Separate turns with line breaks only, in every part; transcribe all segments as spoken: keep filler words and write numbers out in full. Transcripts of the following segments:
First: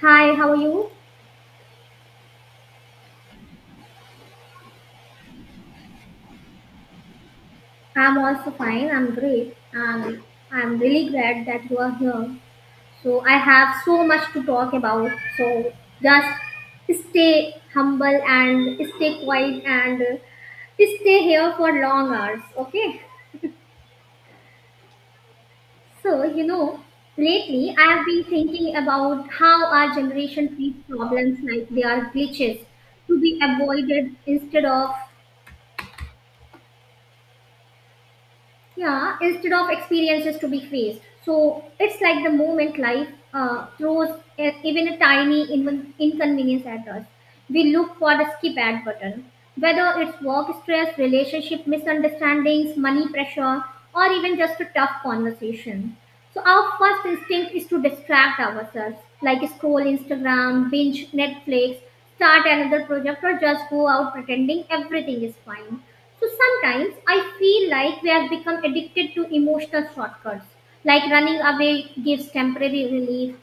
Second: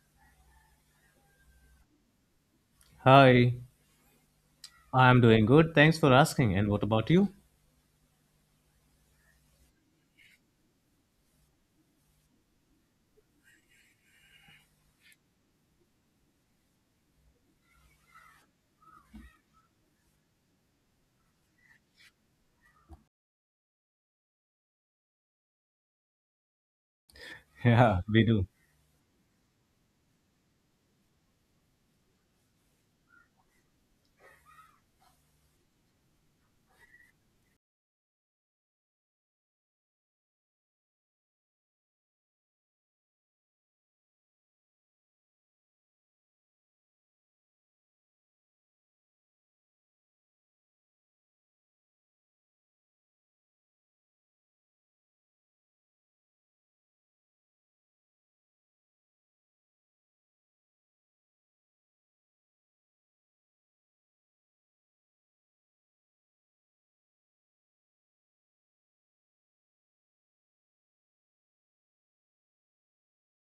Hi, how are you?
Hi, I'm doing good. Thanks for asking. And what about you?
I'm also fine. I'm great. And I'm really glad that you are here. So, I have so much to talk about. So, just stay humble and stay quiet, and uh, stay here for long hours. Okay? So, you know, lately I
Yeah,
have
we
been
do.
thinking about how our generation treats problems like they are glitches to be avoided, instead of yeah instead of experiences to be faced. So it's like the moment life uh, throws e- even a tiny inv- inconvenience at us. We look for the skip ad button, whether it's work stress, relationship misunderstandings, money pressure, or even just a tough conversation. So our first instinct is to distract ourselves, like scroll Instagram, binge Netflix, start another project, or just go out pretending everything is fine. So sometimes I feel like we have become addicted to emotional shortcuts, like running away gives temporary relief.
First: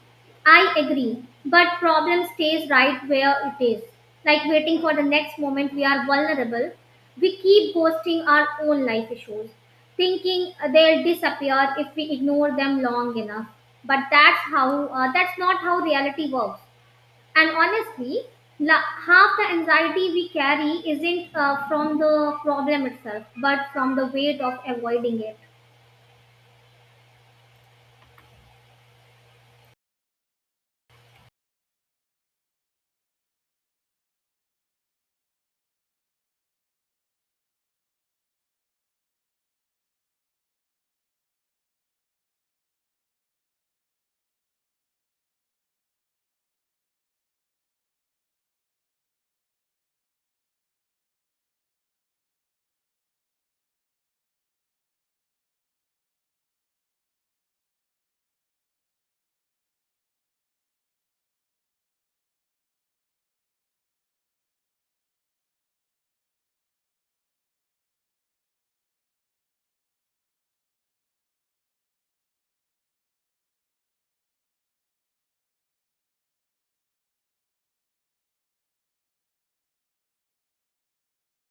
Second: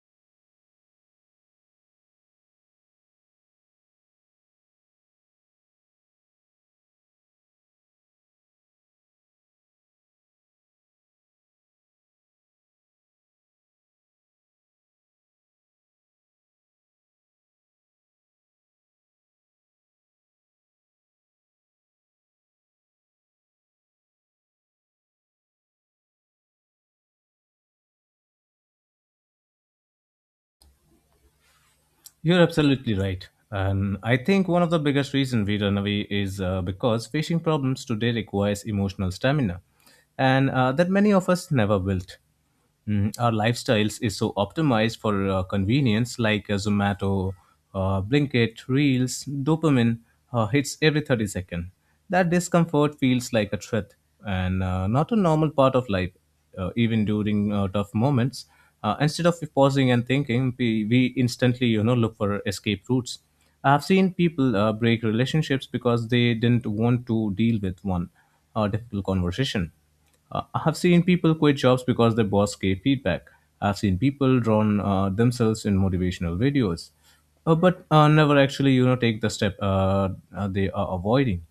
I agree, but problem stays right where it is, like waiting for the next moment we are vulnerable. We keep ghosting our own life issues, thinking they'll disappear if we ignore them long enough. But that's how uh, that's not how reality works. And honestly, la- half the anxiety we carry isn't uh, from the problem itself, but from the weight of avoiding it.
You're absolutely right. And I think one of the biggest reason we run away is uh, because fishing problems today requires emotional stamina, and uh, that many of us never built. Mm, our lifestyles is so optimized for uh, convenience, like uh, Zomato, uh, Blinkit, Reels, dopamine uh, hits every thirty seconds. That discomfort feels like a threat and uh, not a normal part of life, uh, even during uh, tough moments. Uh, instead of pausing and thinking, we, we instantly, you know, look for escape routes. I've seen people uh, break relationships because they didn't want to deal with one uh, difficult conversation. Uh, I have seen people quit jobs because their boss gave feedback. I've seen people drawn uh, themselves in motivational videos, uh, but uh, never actually, you know, take the step uh, uh, they are avoiding.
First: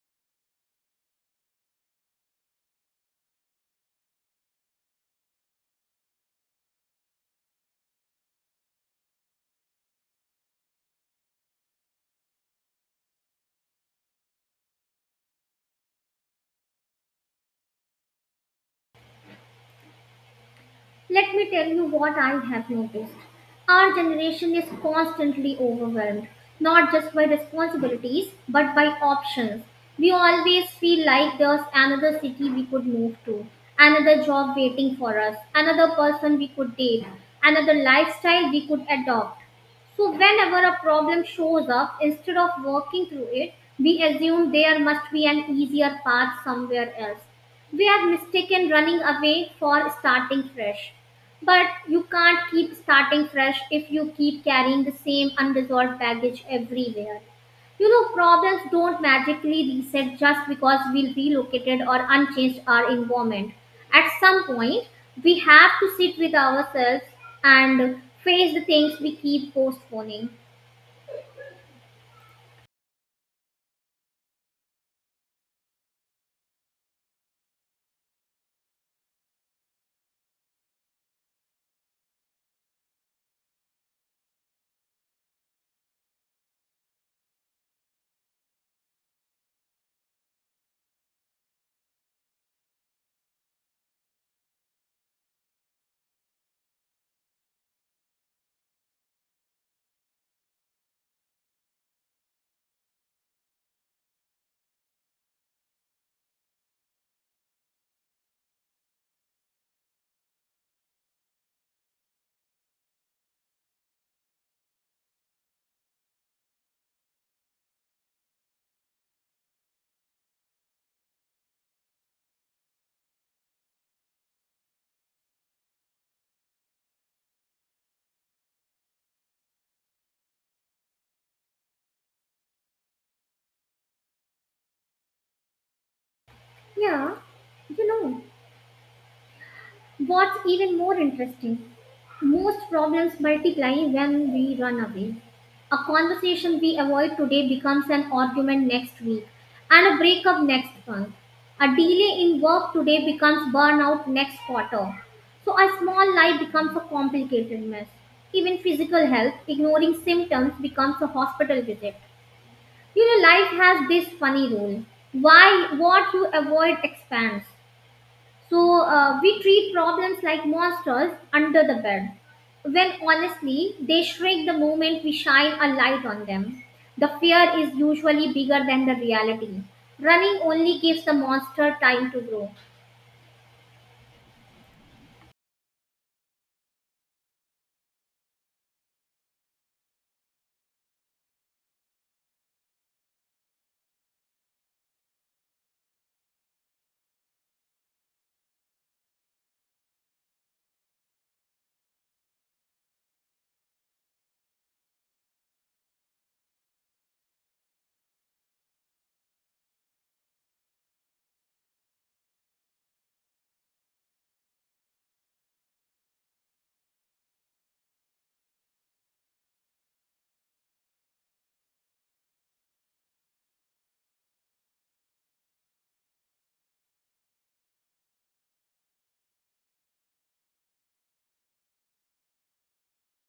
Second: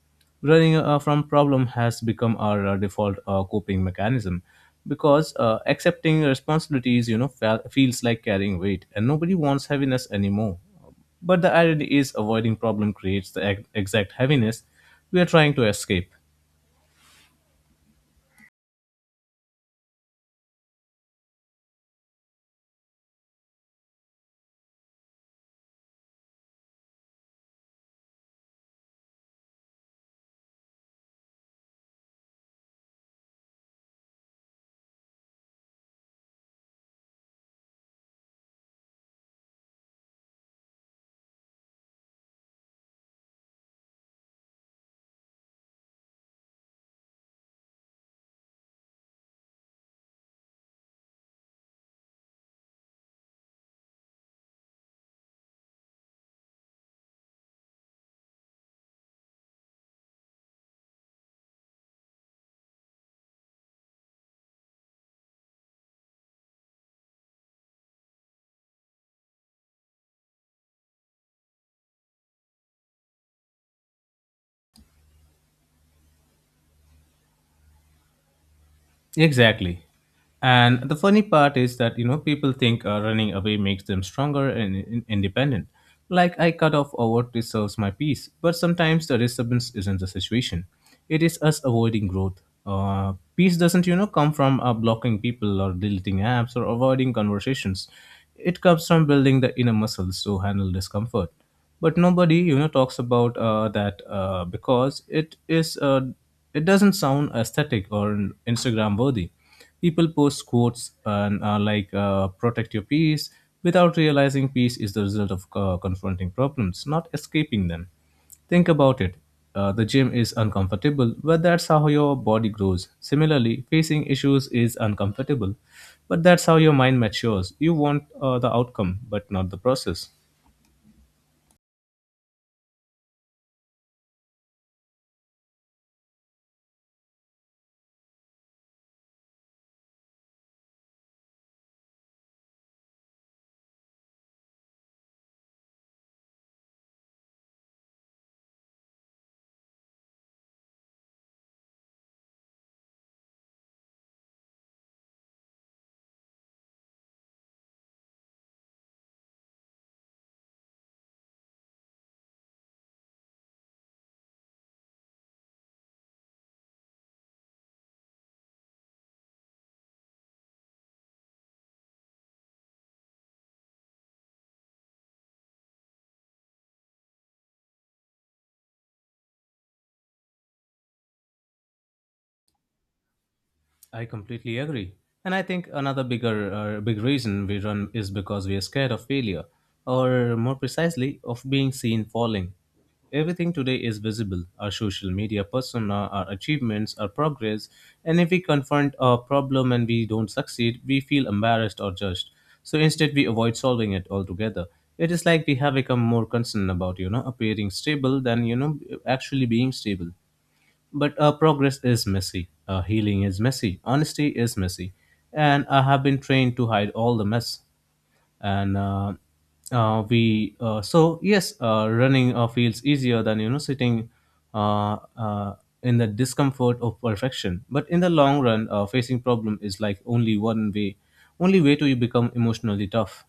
Running uh, from problem has become our uh, default uh, coping mechanism because uh, accepting responsibilities, you know, fe- feels like carrying weight, and nobody wants heaviness anymore. But the irony is, avoiding problem creates the ex- exact heaviness we are trying to escape.
Let me tell you what I have noticed. Our generation is constantly overwhelmed, not just by responsibilities, but by options. We always feel like there's another city we could move to, another job waiting for us, another person we could date, another lifestyle we could adopt. So, whenever a problem shows up, instead of working through it, we assume there must be an easier path somewhere else. We have mistaken running away for starting fresh. But you can't keep starting fresh if you keep carrying the same unresolved baggage everywhere. You know, problems don't magically reset just because we relocated or unchanged our environment. At some point, we have to sit with ourselves and face the things we keep postponing.
Exactly. And the funny part is that, you know, people think uh, running away makes them stronger and in- independent. Like, I cut off or what deserves my peace. But sometimes the disturbance isn't the situation, it is us avoiding growth. Uh, peace doesn't, you know, come from uh, blocking people or deleting apps or avoiding conversations. It comes from building the inner muscles to handle discomfort. But nobody, you know, talks about uh, that uh, because it is. Uh, it doesn't sound aesthetic or Instagram worthy. People post quotes and uh, like uh, protect your peace without realizing peace is the result of uh, confronting problems, not escaping them. Think about it. Uh, the gym is uncomfortable, but that's how your body grows. Similarly, facing issues is uncomfortable, but that's how your mind matures. You want uh, the outcome, but not the process.
Yeah, you know. What's even more interesting, most problems multiply when we run away. A conversation we avoid today becomes an argument next week, and a breakup next month. A delay in work today becomes burnout next quarter. So, a small lie becomes a complicated mess. Even physical health, ignoring symptoms, becomes a hospital visit. You know, life has this funny rule why what you avoid expands. So uh, we treat problems like monsters under the bed, when honestly they shrink the moment we shine a light on them. The fear is usually bigger than the reality. Running only gives the monster time to grow.
I completely agree. And I think another bigger uh, big reason we run is because we are scared of failure or more precisely of being seen falling. Everything today is visible, our social media persona, our achievements, our progress, and if we confront a problem and we don't succeed, we feel embarrassed or judged. So instead we avoid solving it altogether. It is like we have become more concerned about, you know, appearing stable than, you know, actually being stable. But uh, progress is messy, uh, healing is messy, honesty is messy, and I have been trained to hide all the mess. And uh, uh, we uh, so yes, uh, running uh, feels easier than you know sitting uh, uh, in the discomfort of perfection. But in the long run, uh, facing problem is like only one way, only way to become emotionally tough.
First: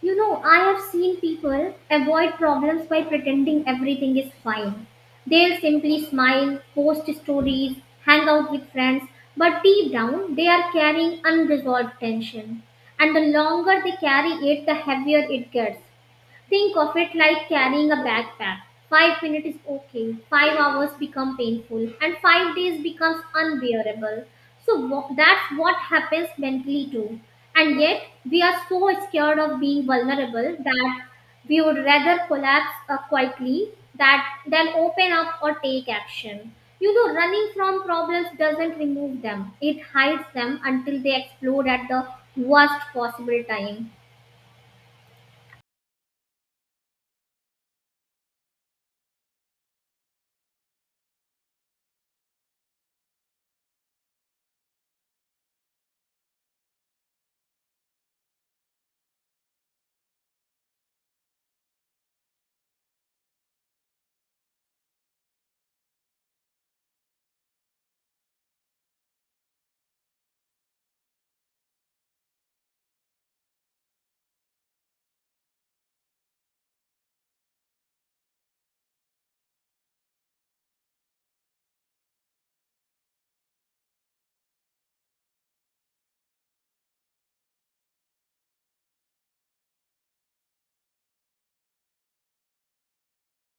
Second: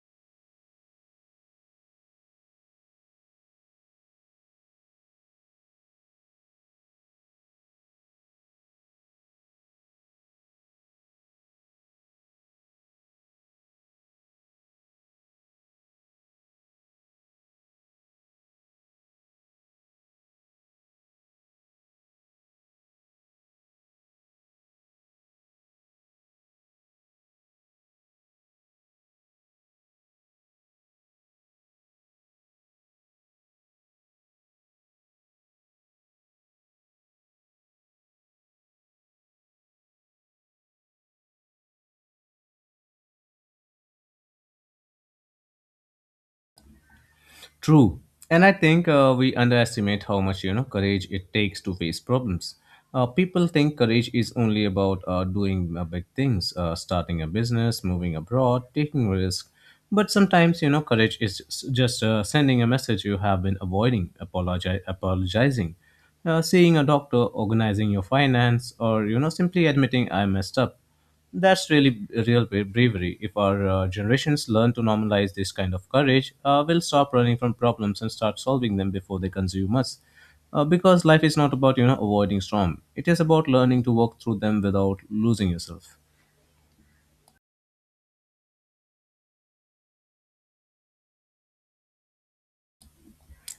You know, I have seen people avoid problems by pretending everything is fine. They'll simply smile, post stories, hang out with friends, but deep down they are carrying unresolved tension. And the longer they carry it, the heavier it gets. Think of it like carrying a backpack. Five minutes is okay, five hours become painful, and five days becomes unbearable. So wha- that's what happens mentally too. And yet, we are so scared of being vulnerable that we would rather collapse uh, quietly, that than open up or take action. You know, running from problems doesn't remove them; it hides them until they explode at the worst possible time.
True. And I think uh, we underestimate how much, you know, courage it takes to face problems. Uh, people think courage is only about uh, doing uh, big things, uh, starting a business, moving abroad, taking risk. But sometimes, you know, courage is s- just uh, sending a message you have been avoiding, apologi- apologizing, uh, seeing a doctor, organizing your finance, or, you know, simply admitting I messed up. That's really real bra- bravery. If our uh, generations learn to normalize this kind of courage, uh, we'll stop running from problems and start solving them before they consume us. Uh, because life is not about you know avoiding storm. It is about learning to walk through them without losing yourself.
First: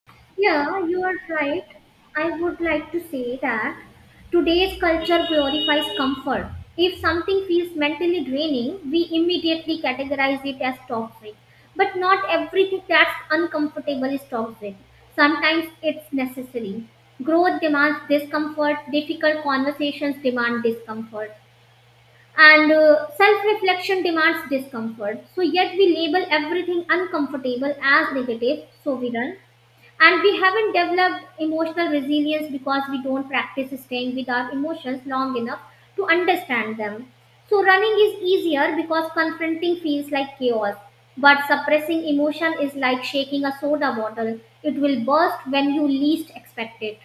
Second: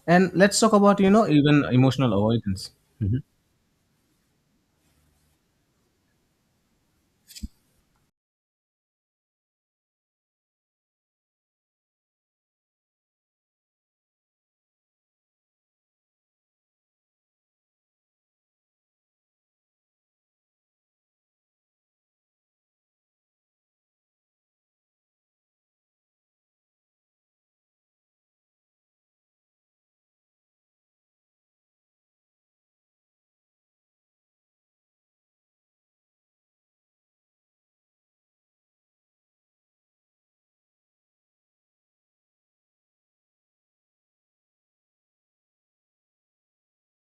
And let's talk
Yeah,
about
you
you
are
know even
right.
emotional
I would
avoidance.
like to say that today's culture glorifies comfort. If something feels mentally draining, we immediately categorize it as toxic. But not everything that's uncomfortable is toxic. Sometimes it's necessary. Growth demands discomfort, difficult conversations demand discomfort, and uh, self reflection demands discomfort. So, yet we label everything uncomfortable as negative, so we run, and we haven't developed emotional resilience because we don't practice staying with our emotions long enough to understand them. So, running is easier because confronting feels like chaos, but suppressing emotion is like shaking a soda bottle; it will burst when you least expect it.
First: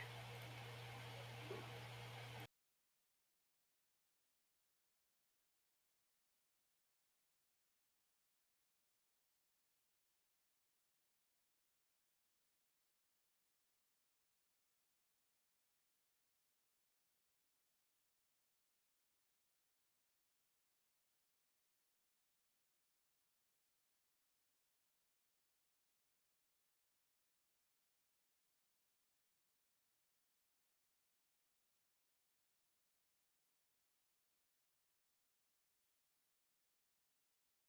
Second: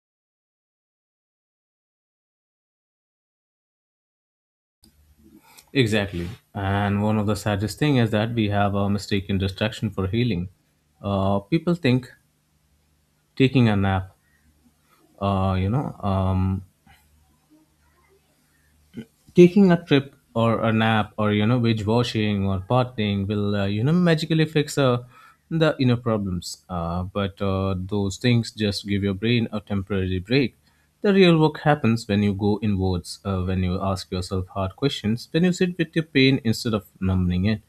Exactly. And one of the saddest thing is that we have a mistaken distraction for healing. Uh, people think taking a nap, uh, you know, um, taking a trip or a nap or you know wage washing or partying will uh, you know magically fix uh, the inner problems uh, but uh, those things just give your brain a temporary break. The real work happens when you go inwards, uh, when you ask yourself hard questions, when you sit with your pain instead of numbing it.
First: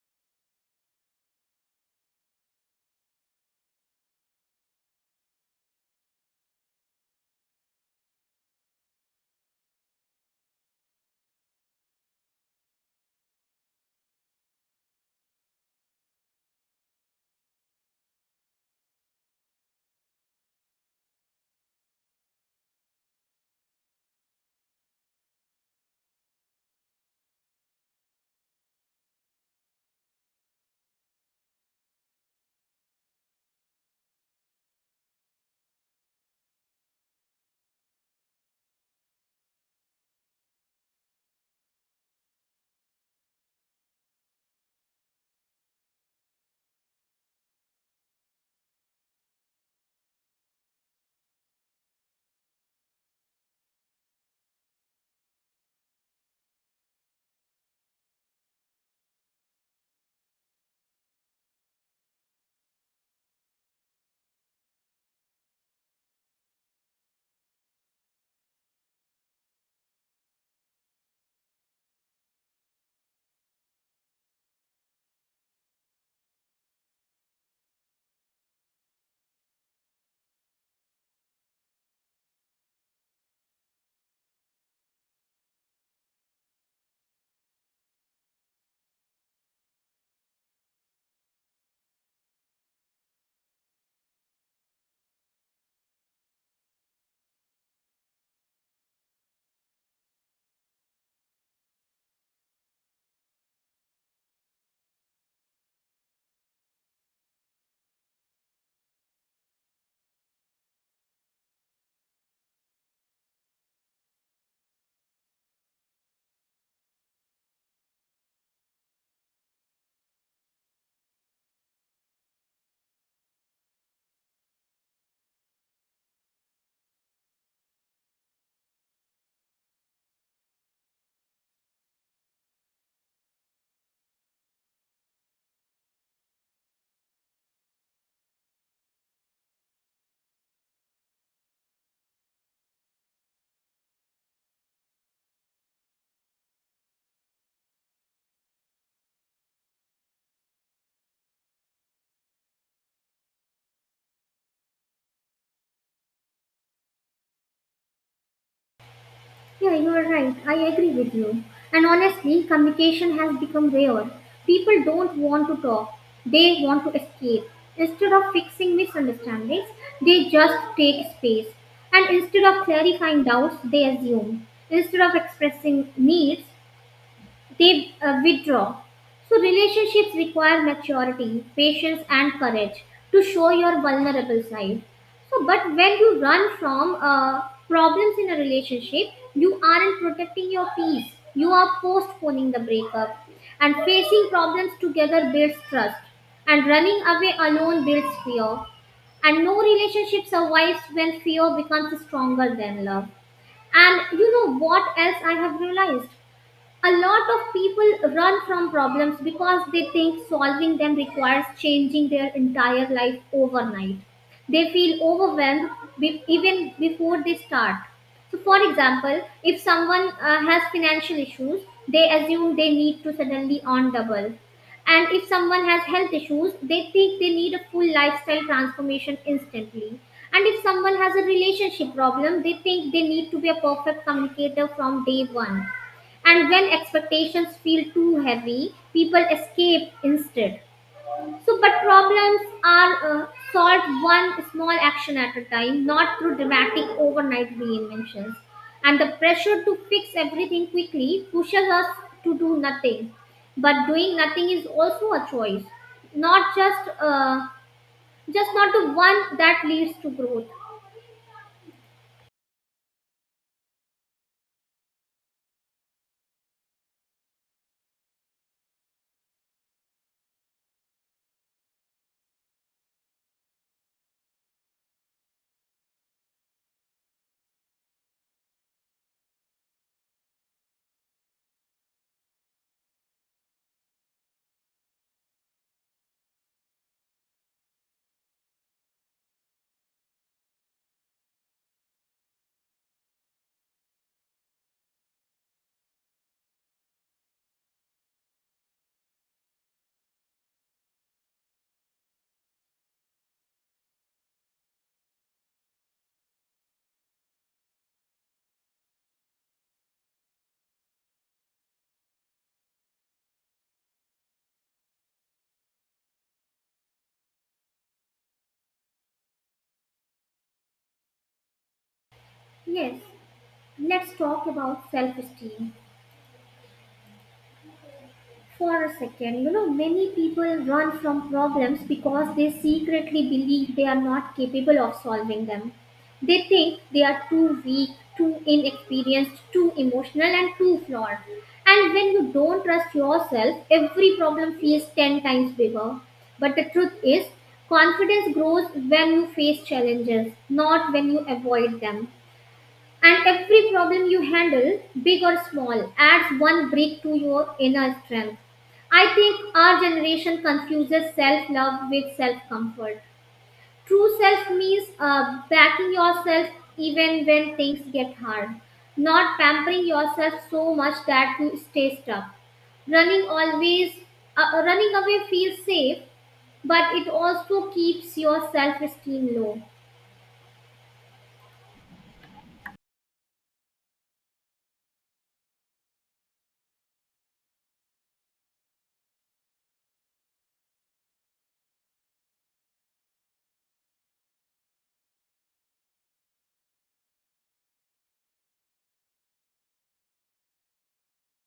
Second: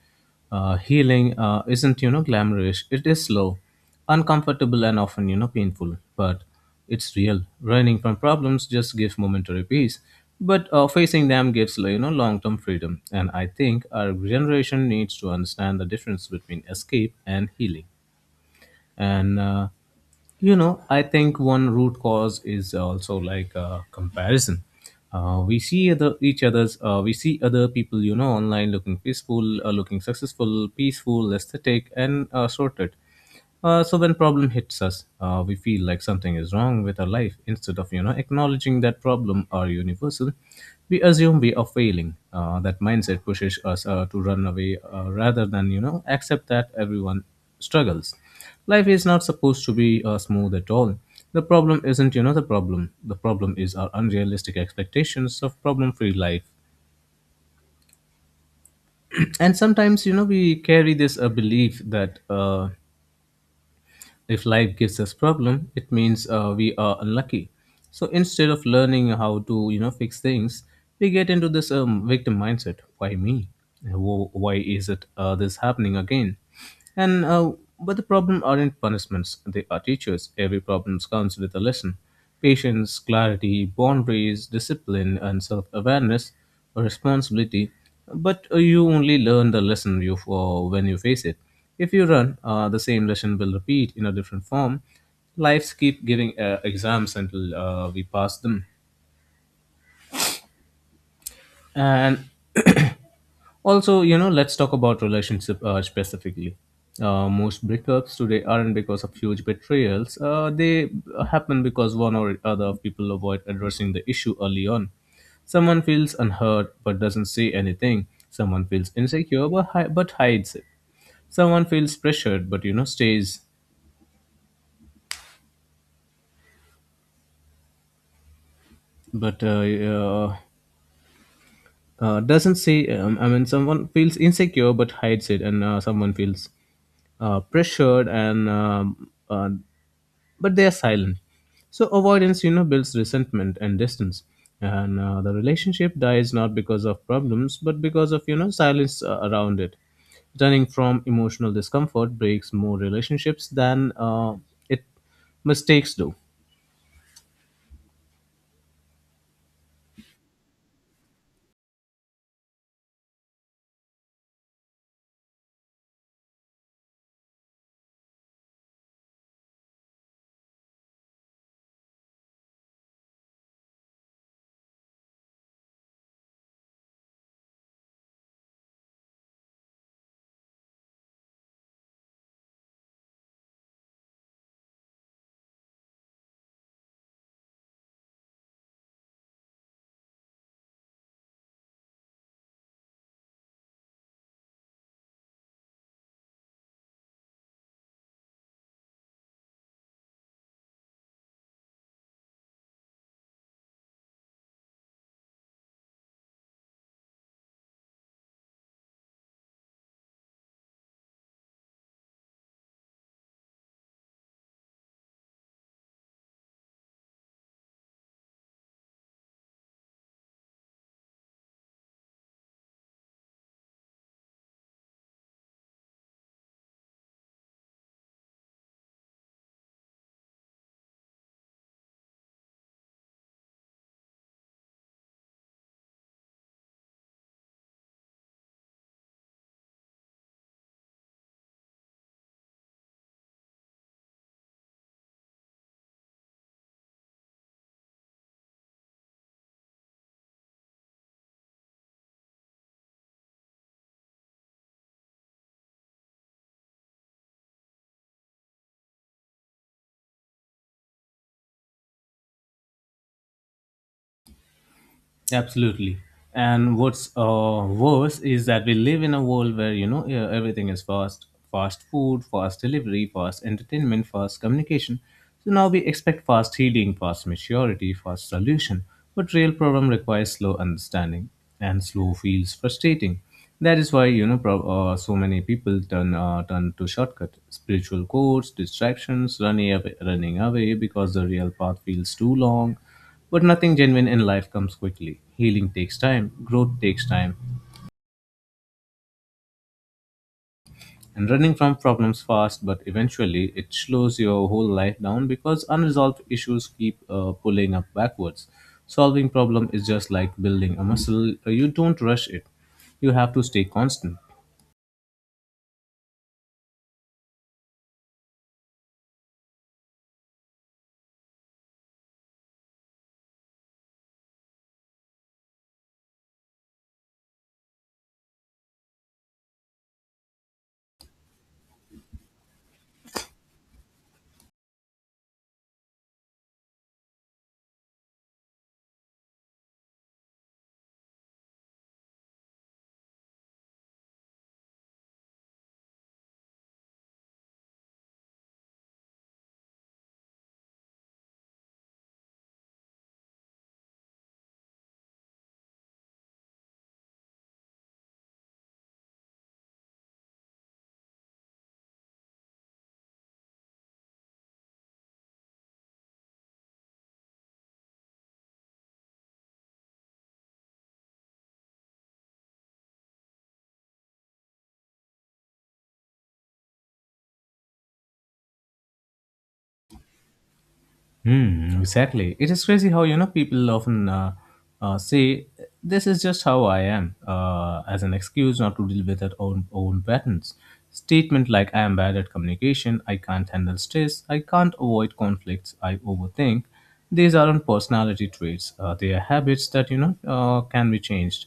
uh, Healing uh, isn't you know glamorous. It is slow, uncomfortable, and often you know painful, but it's real. Running from problems just gives momentary peace, but uh, facing them gives you know long-term freedom. And I think our generation needs to understand the difference between escape and healing. And uh, You know, I think one root cause is also like uh, comparison. Uh, we see other each other's uh, we see other people you know online looking peaceful, uh, looking successful, peaceful, aesthetic, and uh, sorted. Uh, so when problem hits us, uh, we feel like something is wrong with our life instead of you know acknowledging that problem are universal. We assume we are failing. Uh, that mindset pushes us uh, to run away uh, rather than you know accept that everyone struggles. Life is not supposed to be uh, smooth at all. The problem isn't, you know, the problem. The problem is our unrealistic expectations of problem free life. And sometimes, you know, we carry this uh, belief that uh, if life gives us problem, it means uh, we are unlucky. So instead of learning how to you know fix things, we get into this um, victim mindset. Why me? Wh- Why is it uh, this happening again? And uh, But the problem aren't punishments; they are teachers. Every problem comes with a lesson. Patience, clarity, boundaries, discipline, and self-awareness, responsibility. But uh, you only learn the lesson you for when you face it. If you run, uh, the same lesson will repeat in a different form. Lives keep giving uh, exams until uh, we pass them. And also, you know, let's talk about relationship uh, specifically. Uh, most breakups today aren't because of huge betrayals. Uh, they happen because one or other of people avoid addressing the issue early on. Someone feels unheard but doesn't say anything. Someone feels insecure but, hi- but hides it. Someone feels pressured but you know stays. But uh, uh, uh, doesn't say um, I mean someone feels insecure but hides it, and uh, someone feels uh, pressured and um, uh, but they are silent. So avoidance you know builds resentment and distance, and uh, the relationship dies not because of problems but because of you know silence uh, around it. Turning from emotional discomfort breaks more relationships than uh, it mistakes do.
Yeah, you are right. I agree with you. And honestly, communication has become rare. People don't want to talk, they want to escape. Instead of fixing misunderstandings, they just take space. And instead of clarifying doubts, they assume. Instead of expressing needs, they uh, withdraw. So, relationships require maturity, patience, and courage to show your vulnerable side. So, but when you run from uh, problems in a relationship, you aren't protecting your peace. You are postponing the breakup. And facing problems together builds trust. And running away alone builds fear. And no relationship survives when fear becomes stronger than love. And you know what else I have realized? A lot of people run from problems because they think solving them requires changing their entire life overnight. They feel overwhelmed be- even before they start. So, for example, if someone uh, has financial issues, they assume they need to suddenly earn double. And if someone has health issues, they think they need a full lifestyle transformation instantly. And if someone has a relationship problem, they think they need to be a perfect communicator from day one. And when expectations feel too heavy, people escape instead. So, but problems are uh, solved one small action at a time, not through dramatic overnight reinventions. And the pressure to fix everything quickly pushes us to do nothing. But doing nothing is also a choice, not just uh, just not the one that leads to growth.
Absolutely. And what's uh, worse is that we live in a world where you know e- everything is fast, fast food, fast delivery, fast entertainment, fast communication. So now we expect fast healing, fast maturity, fast solution. But real problem requires slow understanding, and slow feels frustrating. That is why you know prob- uh, so many people turn uh, turn to shortcut, spiritual codes, distractions, running away, running away because the real path feels too long. But nothing genuine in life comes quickly. Healing takes time, growth takes time, and running from problems fast, but eventually it slows your whole life down because unresolved issues keep uh, pulling up backwards. Solving problem is just like building a muscle. You don't rush it. You have to stay constant.
Yes, let's talk about self-esteem for a second. You know, many people run from problems because they secretly believe they are not capable of solving them. They think they are too weak, too inexperienced, too emotional, and too flawed. And when you don't trust yourself, every problem feels ten times bigger. But the truth is, confidence grows when you face challenges, not when you avoid them. And every problem you handle, big or small, adds one brick to your inner strength. I think our generation confuses self love with self comfort. True self means uh, backing yourself even when things get hard, not pampering yourself so much that you stay stuck. Running always uh, Running away feels safe, but it also keeps your self esteem low.
Hmm, exactly. It is crazy how you know people often uh, uh, say this is just how I am uh, as an excuse not to deal with their own own patterns. Statement like I am bad at communication, I can't handle stress, I can't avoid conflicts, I overthink. These aren't personality traits. Uh, they are habits that you know uh, can be changed.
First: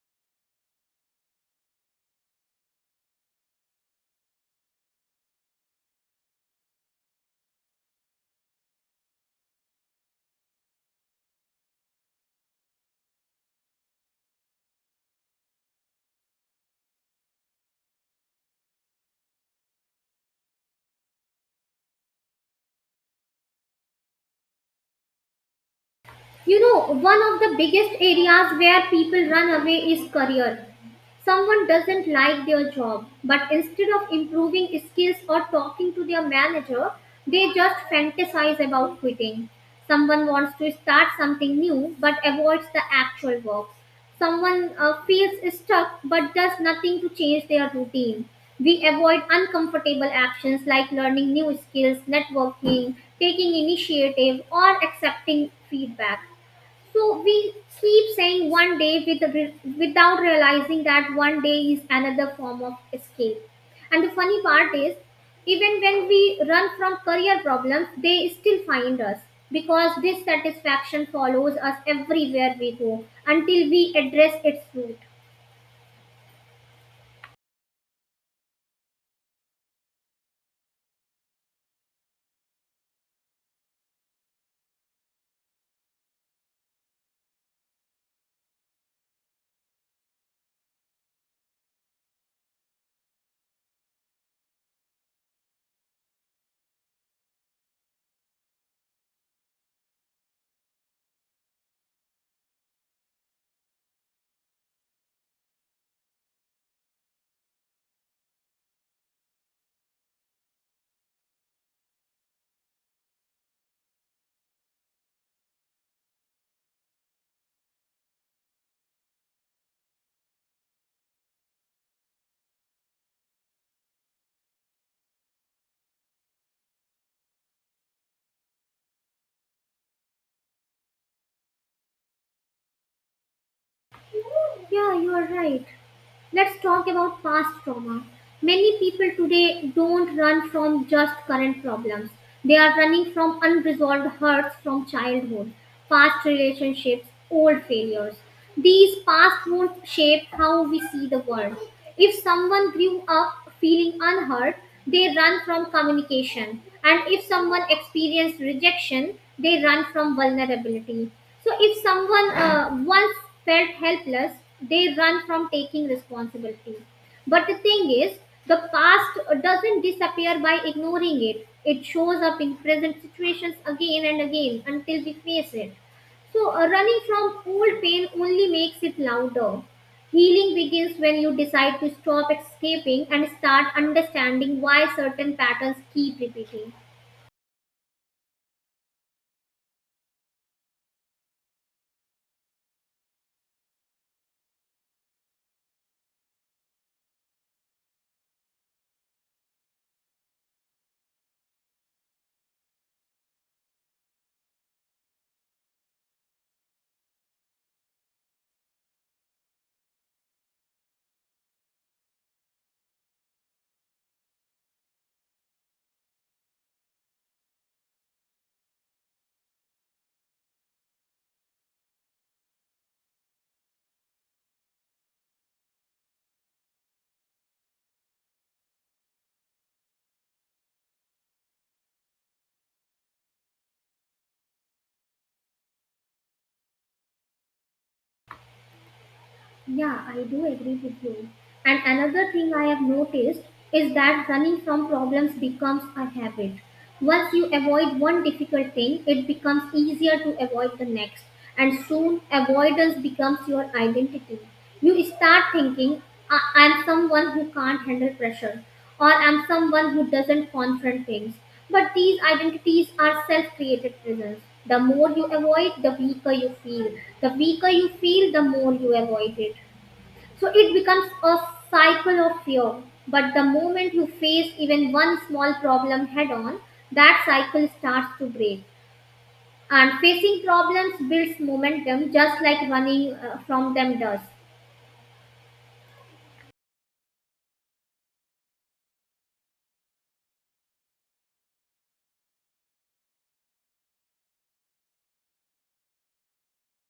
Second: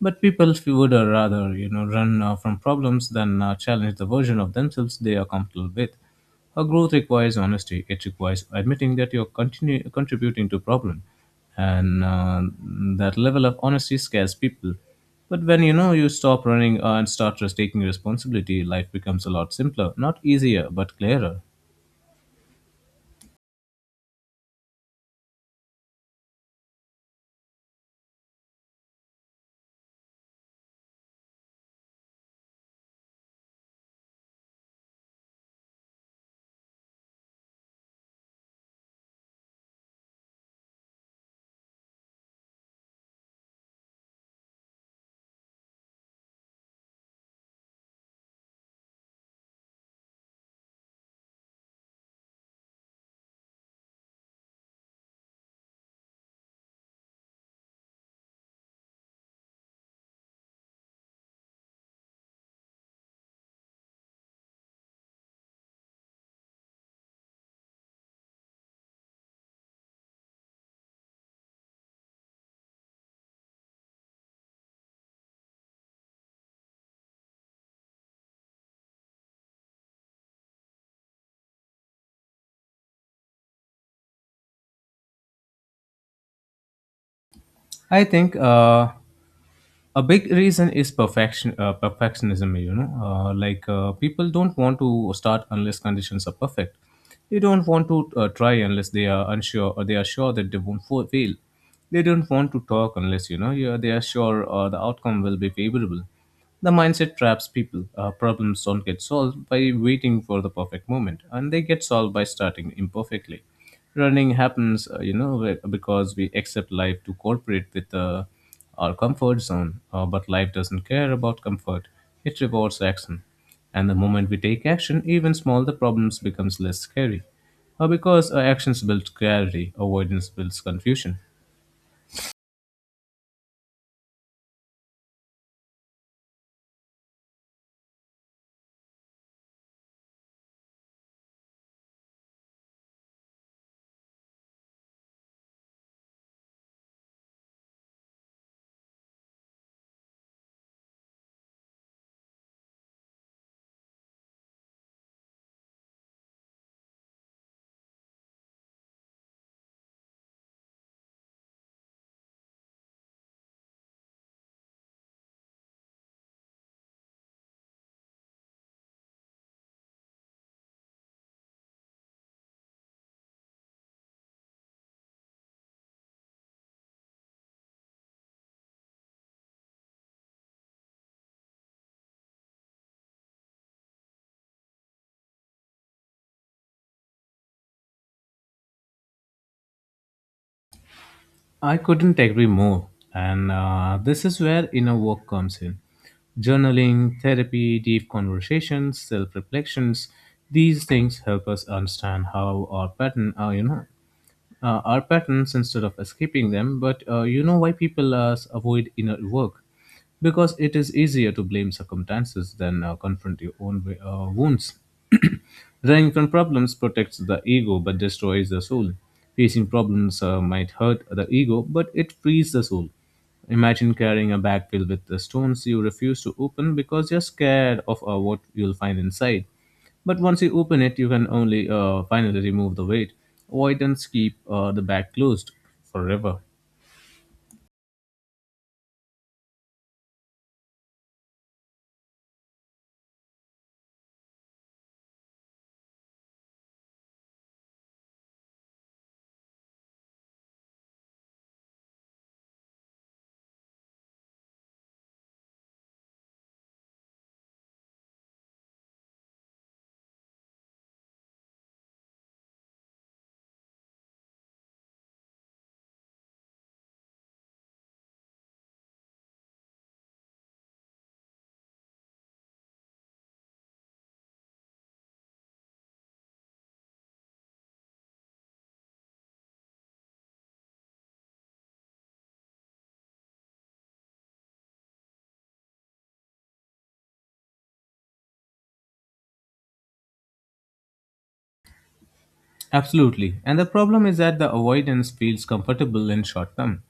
But people f- would uh, rather you know run uh, from problems than uh, challenge the version of themselves they are comfortable with. A growth requires honesty. It requires admitting that you're continu- contributing to a problem, and uh, that level of honesty scares people. But when you know you stop running uh, and start just taking responsibility, life becomes a lot simpler, not easier, but clearer.
You know, one of the biggest areas where people run away is career. Someone doesn't like their job, but instead of improving skills or talking to their manager, they just fantasize about quitting. Someone wants to start something new but avoids the actual work. Someone uh, feels stuck but does nothing to change their routine. We avoid uncomfortable actions like learning new skills, networking, taking initiative, or accepting feedback. So we keep saying one day with, without realizing that one day is another form of escape. And the funny part is, even when we run from career problems, they still find us, because dissatisfaction follows us everywhere we go until we address its root.
I think uh, a big reason is perfection uh, perfectionism, you know, uh, like uh, people don't want to start unless conditions are perfect. They don't want to uh, try unless they are unsure or they are sure that they won't fo- fail. They don't want to talk unless you know you are, they are sure uh, the outcome will be favorable. The mindset traps people. Uh, problems don't get solved by waiting for the perfect moment, and they get solved by starting imperfectly. Running happens, uh, you know, be- because we accept life to cooperate with uh, our comfort zone, uh, but life doesn't care about comfort. It rewards action. And the moment we take action, even small, the problems becomes less scary. Uh, because uh, actions build clarity, avoidance builds confusion.
Yeah, you are right. Let's talk about past trauma. Many people today don't run from just current problems. They are running from unresolved hurts from childhood, past relationships, old failures. These past wounds shape how we see the world. If someone grew up feeling unheard, they run from communication. And if someone experienced rejection, they run from vulnerability. So if someone uh, once felt helpless, they run from taking responsibility. But the thing is, the past doesn't disappear by ignoring it. It shows up in present situations again and again until we face it. So, uh, running from old pain only makes it louder. Healing begins when you decide to stop escaping and start understanding why certain patterns keep repeating.
I couldn't agree more. And uh, this is where inner work comes in. Journaling, therapy, deep conversations, self reflections, these things help us understand how our patterns are, you know uh, our patterns instead of escaping them. But uh, you know why people uh, s- avoid inner work? Because it is easier to blame circumstances than uh, confront your own wi- uh, wounds. Running from problems protects the ego but destroys the soul. Facing problems uh, might hurt the ego, but it frees the soul. Imagine carrying a bag filled with the stones you refuse to open because you're scared of uh, what you'll find inside. But once you open it, you can only uh, finally remove the weight. Avoidance keep uh, the bag closed forever.
Yeah, I do agree with you. And another thing I have noticed is that running from problems becomes a habit. Once you avoid one difficult thing, it becomes easier to avoid the next. And soon, avoidance becomes your identity. You start thinking, "I- I'm someone who can't handle pressure, or I'm someone who doesn't confront things." But these identities are self created prisons. The more you avoid, the weaker you feel. The weaker you feel, the more you avoid it. So it becomes a cycle of fear. But the moment you face even one small problem head on, that cycle starts to break. And facing problems builds momentum just like running uh, from them does.
Absolutely. And the problem is that the avoidance feels comfortable in short term.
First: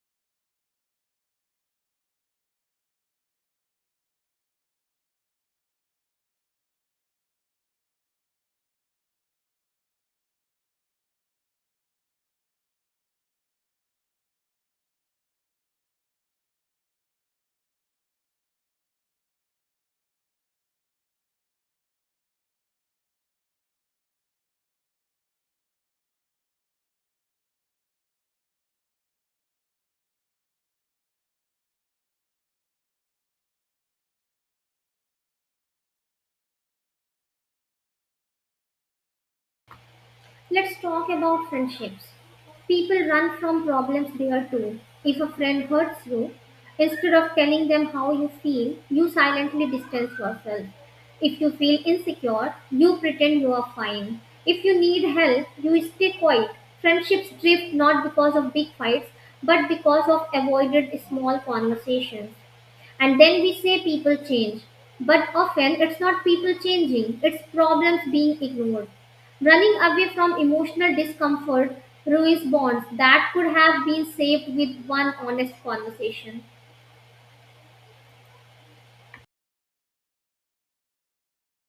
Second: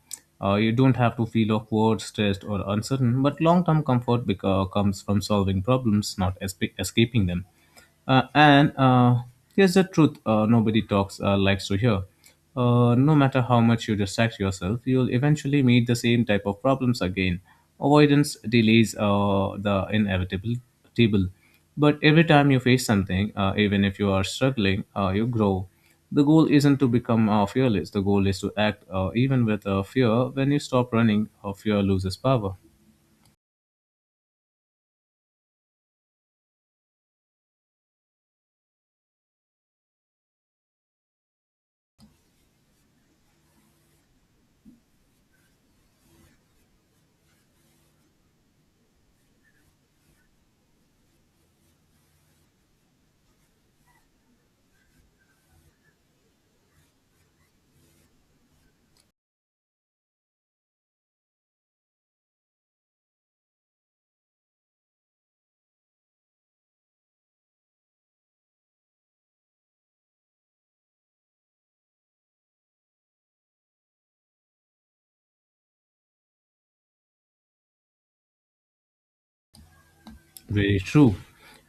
Uh, you don't have to feel awkward, stressed, or uncertain, but long term comfort beca- comes from solving problems, not espa escaping them. Uh, and uh, here's the truth uh, nobody talks uh, likes to hear. Uh, no matter how much you distract yourself, you'll eventually meet the same type of problems again. Avoidance delays uh, the inevitable. Table. But every time you face something, uh, even if you are struggling, uh, you grow. The goal isn't to become uh, fearless. The goal is to act uh, even with uh, fear. When you stop running, uh, fear loses power.
Let's talk about friendships. People run from problems there too. If a friend hurts you, instead of telling them how you feel, you silently distance yourself. If you feel insecure, you pretend you are fine. If you need help, you stay quiet. Friendships drift not because of big fights, but because of avoided small conversations. And then we say people change. But often it's not people changing, it's problems being ignored. Running away from emotional discomfort ruins bonds that could have been saved with one honest conversation.
Very true.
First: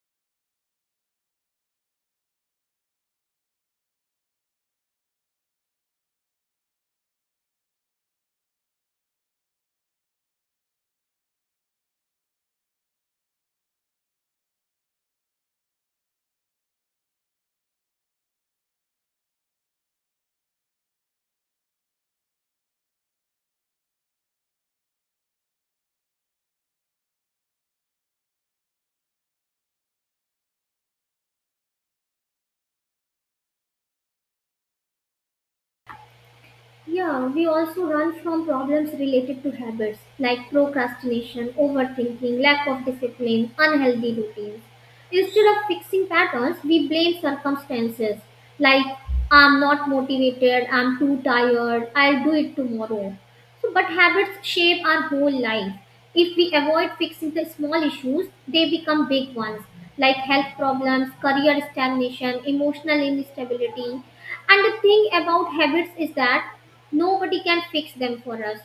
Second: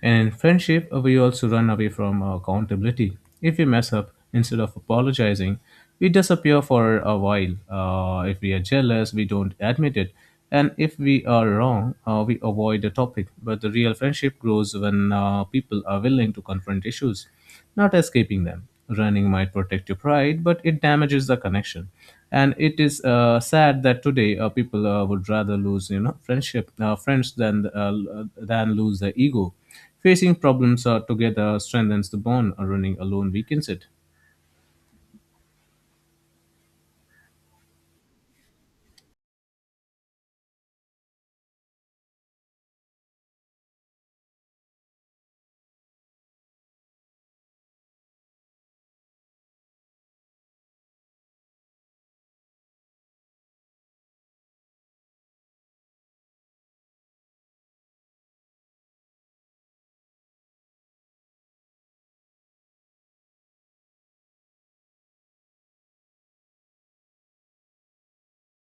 And in friendship, uh, we also run away from uh, accountability. If we mess up, instead of apologizing, we disappear for a while. Uh, if we are jealous, we don't admit it. And if we are wrong, uh, we avoid the topic. But the real friendship grows when uh, people are willing to confront issues not escaping them. Running might protect your pride, but it damages the connection. And it is uh, sad that today uh, people uh, would rather lose, you know, friendship, uh, friends than uh, l- uh, than lose their ego. Facing problems uh, together strengthens the bond. uh, Running alone weakens it.
Yeah, we also run from problems related to habits like procrastination, overthinking, lack of discipline, unhealthy routines. Instead of fixing patterns, we blame circumstances like I'm not motivated, I'm too tired, I'll do it tomorrow. So, but habits shape our whole life. If we avoid fixing the small issues, they become big ones like health problems, career stagnation, emotional instability. And the thing about habits is that nobody can fix them for us.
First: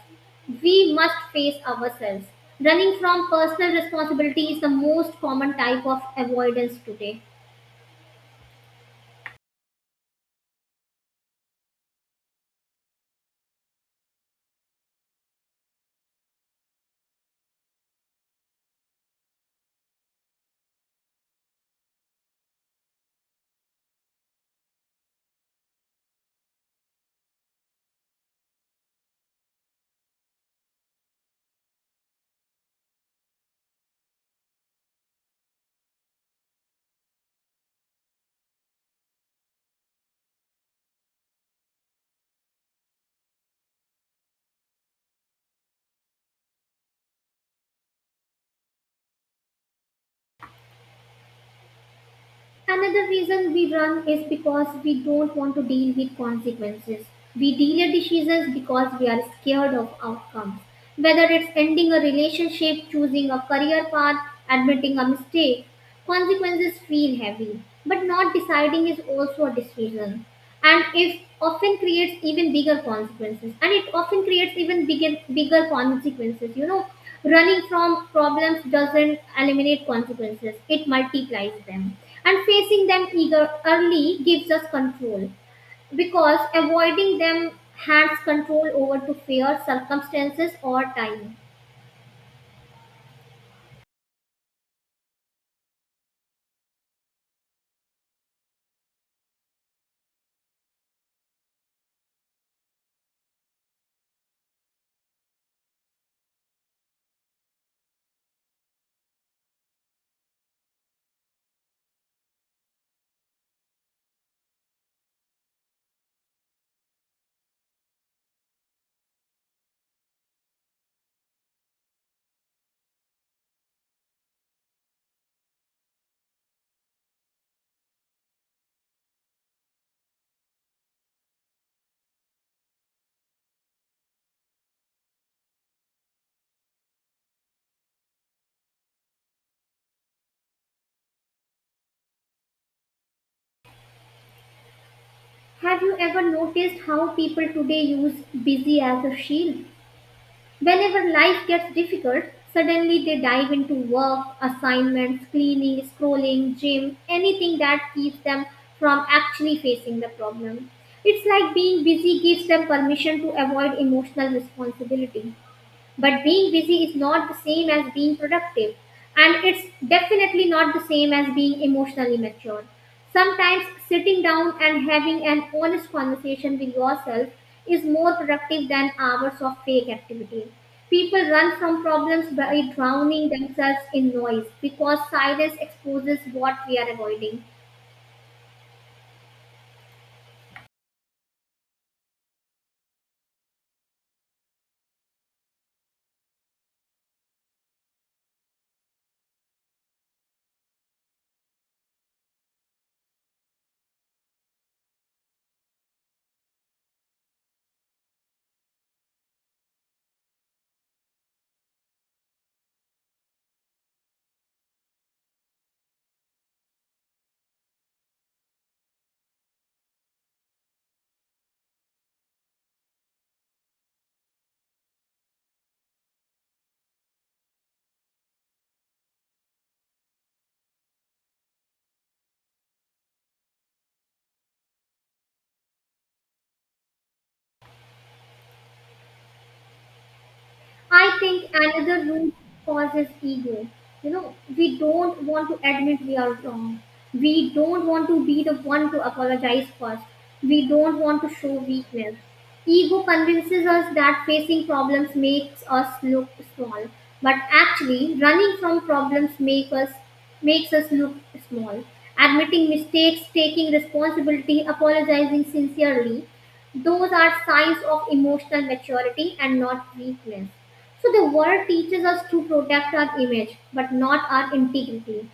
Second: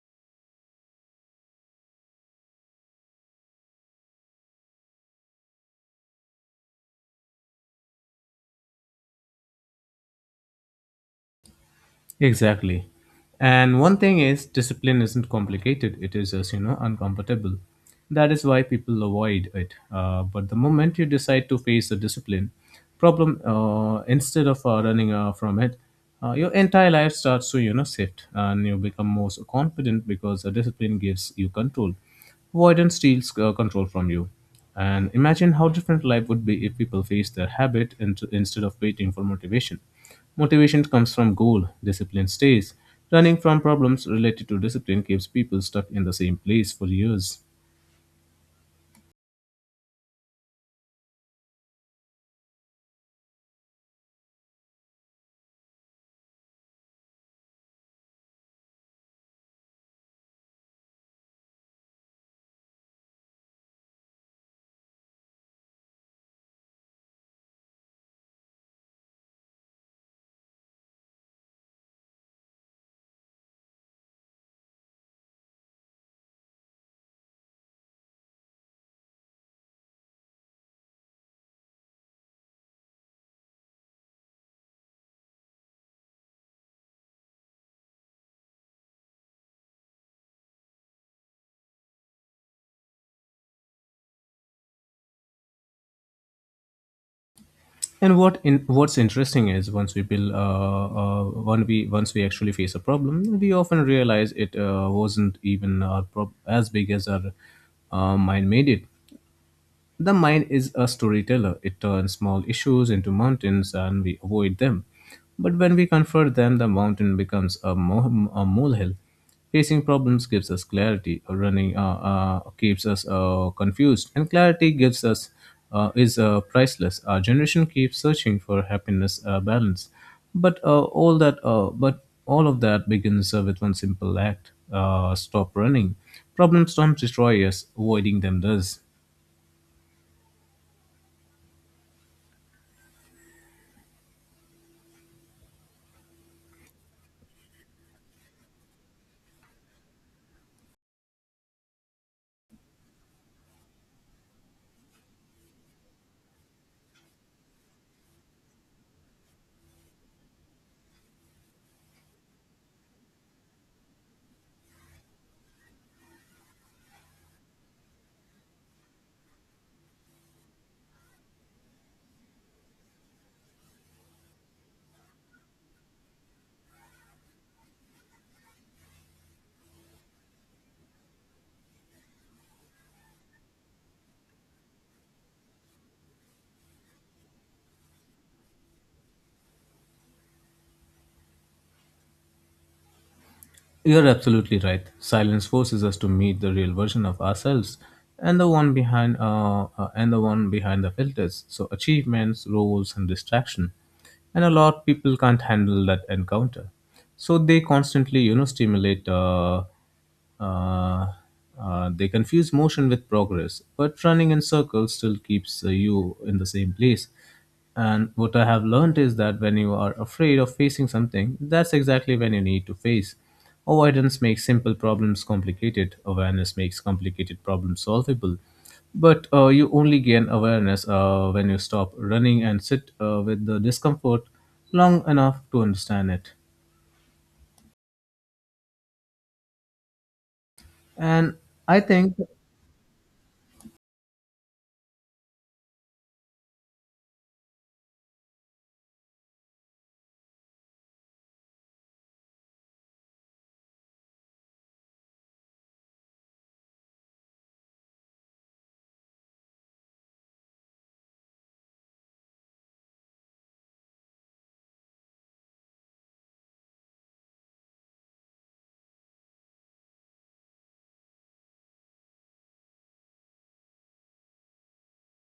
We must face ourselves. Running from personal responsibility is the most common type of avoidance today.
Exactly. And one thing is, discipline isn't complicated, it is just, you know, uncomfortable. That is why people avoid it. Uh, but the moment you decide to face the discipline problem uh, instead of uh, running uh, from it, uh, your entire life starts to, you know, shift and you become more confident because the discipline gives you control. Avoidance steals uh, control from you. And imagine how different life would be if people face their habit int- instead of waiting for motivation. Motivation comes from goal, discipline stays. Running from problems related to discipline keeps people stuck in the same place for years.
Another reason we run is because we don't want to deal with consequences. We delay decisions because we are scared of outcomes. Whether it's ending a relationship, choosing a career path, admitting a mistake, consequences feel heavy. But not deciding is also a decision, and if often creates even bigger consequences, and it often creates even bigger bigger consequences. you know running from problems doesn't eliminate consequences, it multiplies them. And facing them eager early gives us control, because avoiding them hands control over to fear, circumstances, or time.
And what in, what's interesting is once we build, uh, uh, when we once we actually face a problem, we often realize it uh, wasn't even our prob- as big as our uh, mind made it. The mind is a storyteller. It turns small issues into mountains and we avoid them. But when we confront them, the mountain becomes a, mo- a molehill. Facing problems gives us clarity, uh, running uh, uh, keeps us uh, confused, and clarity gives us uh, is uh, priceless. Our generation keeps searching for happiness uh, balance, but uh, all that uh, but all of that begins uh, with one simple act: uh, stop running. Problems don't destroy us; avoiding them does.
Have you ever noticed how people today use busy as a shield? Whenever life gets difficult, suddenly they dive into work, assignments, cleaning, scrolling, gym, anything that keeps them from actually facing the problem. It's like being busy gives them permission to avoid emotional responsibility. But being busy is not the same as being productive, and it's definitely not the same as being emotionally mature. Sometimes sitting down and having an honest conversation with yourself is more productive than hours of fake activity. People run from problems by drowning themselves in noise because silence exposes what we are avoiding.
You're absolutely right. Silence forces us to meet the real version of ourselves and the one behind uh, uh, and the one behind the filters. So achievements, roles and distraction. And a lot of people can't handle that encounter. So they constantly, you know, stimulate uh, uh, uh, they confuse motion with progress, but running in circles still keeps uh, you in the same place. And what I have learned is that when you are afraid of facing something, that's exactly when you need to face. Avoidance makes simple problems complicated, awareness makes complicated problems solvable. But uh, you only gain awareness uh, when you stop running and sit uh, with the discomfort long enough to understand it.
I
And
think
I
another
think.
root cause is ego. You know, we don't want to admit we are wrong. We don't want to be the one to apologize first. We don't want to show weakness. Ego convinces us that facing problems makes us look small, but actually, running from problems make us makes us look small. Admitting mistakes, taking responsibility, apologizing sincerely, those are signs of emotional maturity and not weakness. So the world teaches us to protect our image, but not our integrity.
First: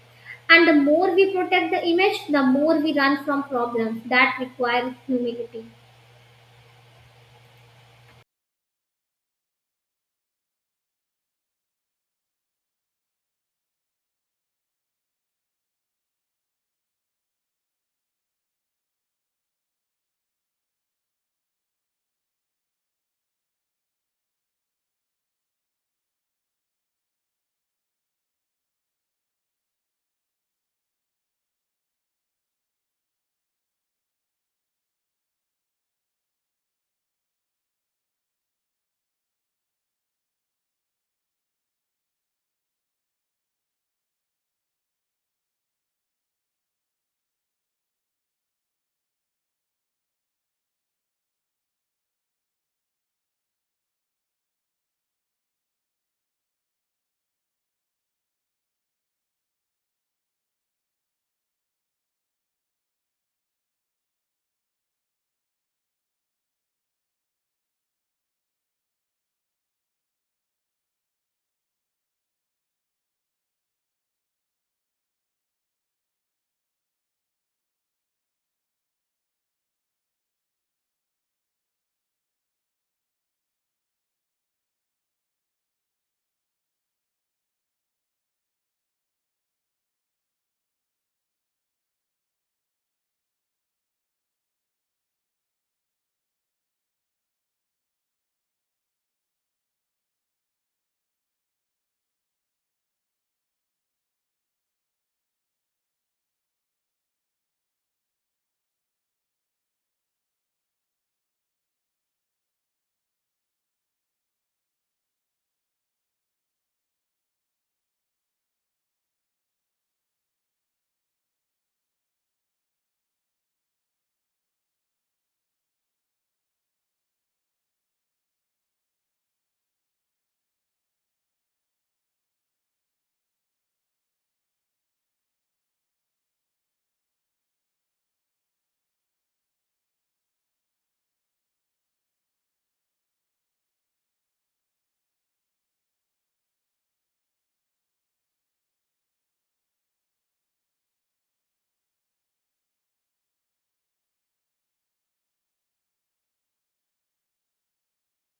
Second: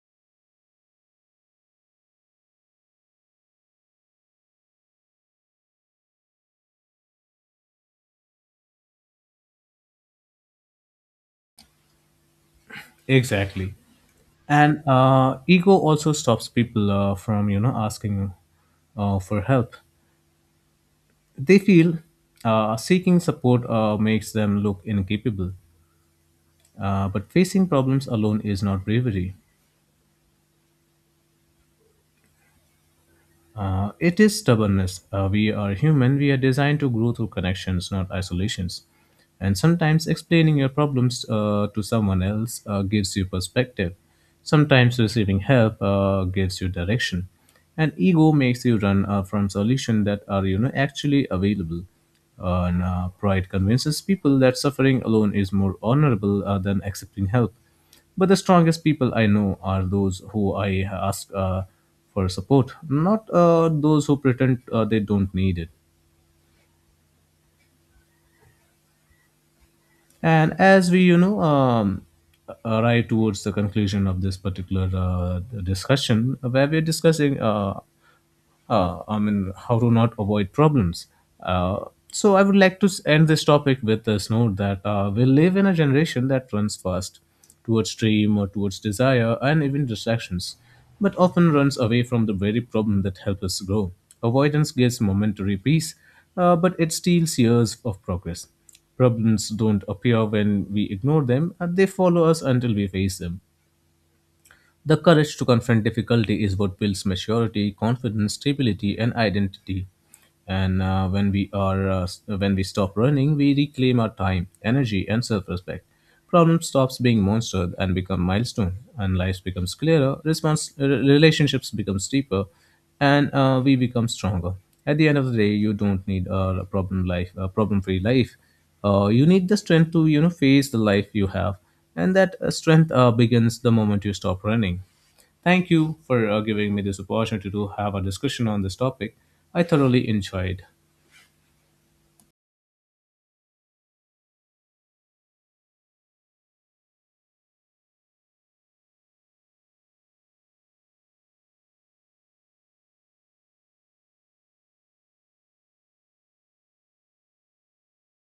And the more we protect the image, the more we run from problems that require humility.
Exactly. and uh, ego also stops people uh, from you know asking uh, for help they feel uh, seeking support uh, makes them look incapable uh, but facing problems alone is not bravery. Uh, it is stubbornness. Uh, we are human. We are designed to grow through connections, not isolations. And sometimes explaining your problems uh, to someone else uh, gives you perspective. Sometimes receiving help uh, gives you direction. And ego makes you run uh, from solutions that are, you know, actually available. Uh, and uh, pride convinces people that suffering alone is more honorable uh, than accepting help. But the strongest people I know are those who I ask uh, for support, not uh, those who pretend uh, they don't need it. And as we, you know, um, arrive towards the conclusion of this particular uh, discussion, where we're discussing uh, uh, I mean, how to not avoid problems. Uh, so I would like to s- end this topic with this note that uh, we live in a generation that runs fast towards dream or towards desire and even distractions, but often runs away from the very problem that helps us grow. Avoidance gives momentary peace, uh, but it steals years of progress. Problems don't appear when we ignore them, and they follow us until we face them. The courage to confront difficulty is what builds maturity, confidence, stability, and identity. And uh, when we are uh, s- When we stop running, we reclaim our time, energy, and self-respect. Problem stops being monster and become milestone, and life becomes clearer. Response uh, Relationships become deeper, and uh, we become stronger. At the end of the day, you don't need uh, a problem life, a problem-free life. Uh, you need the strength to you know face the life you have and that uh, strength uh, begins the moment you stop running. Thank you for uh, giving me this opportunity to have a discussion on this topic. I thoroughly enjoyed.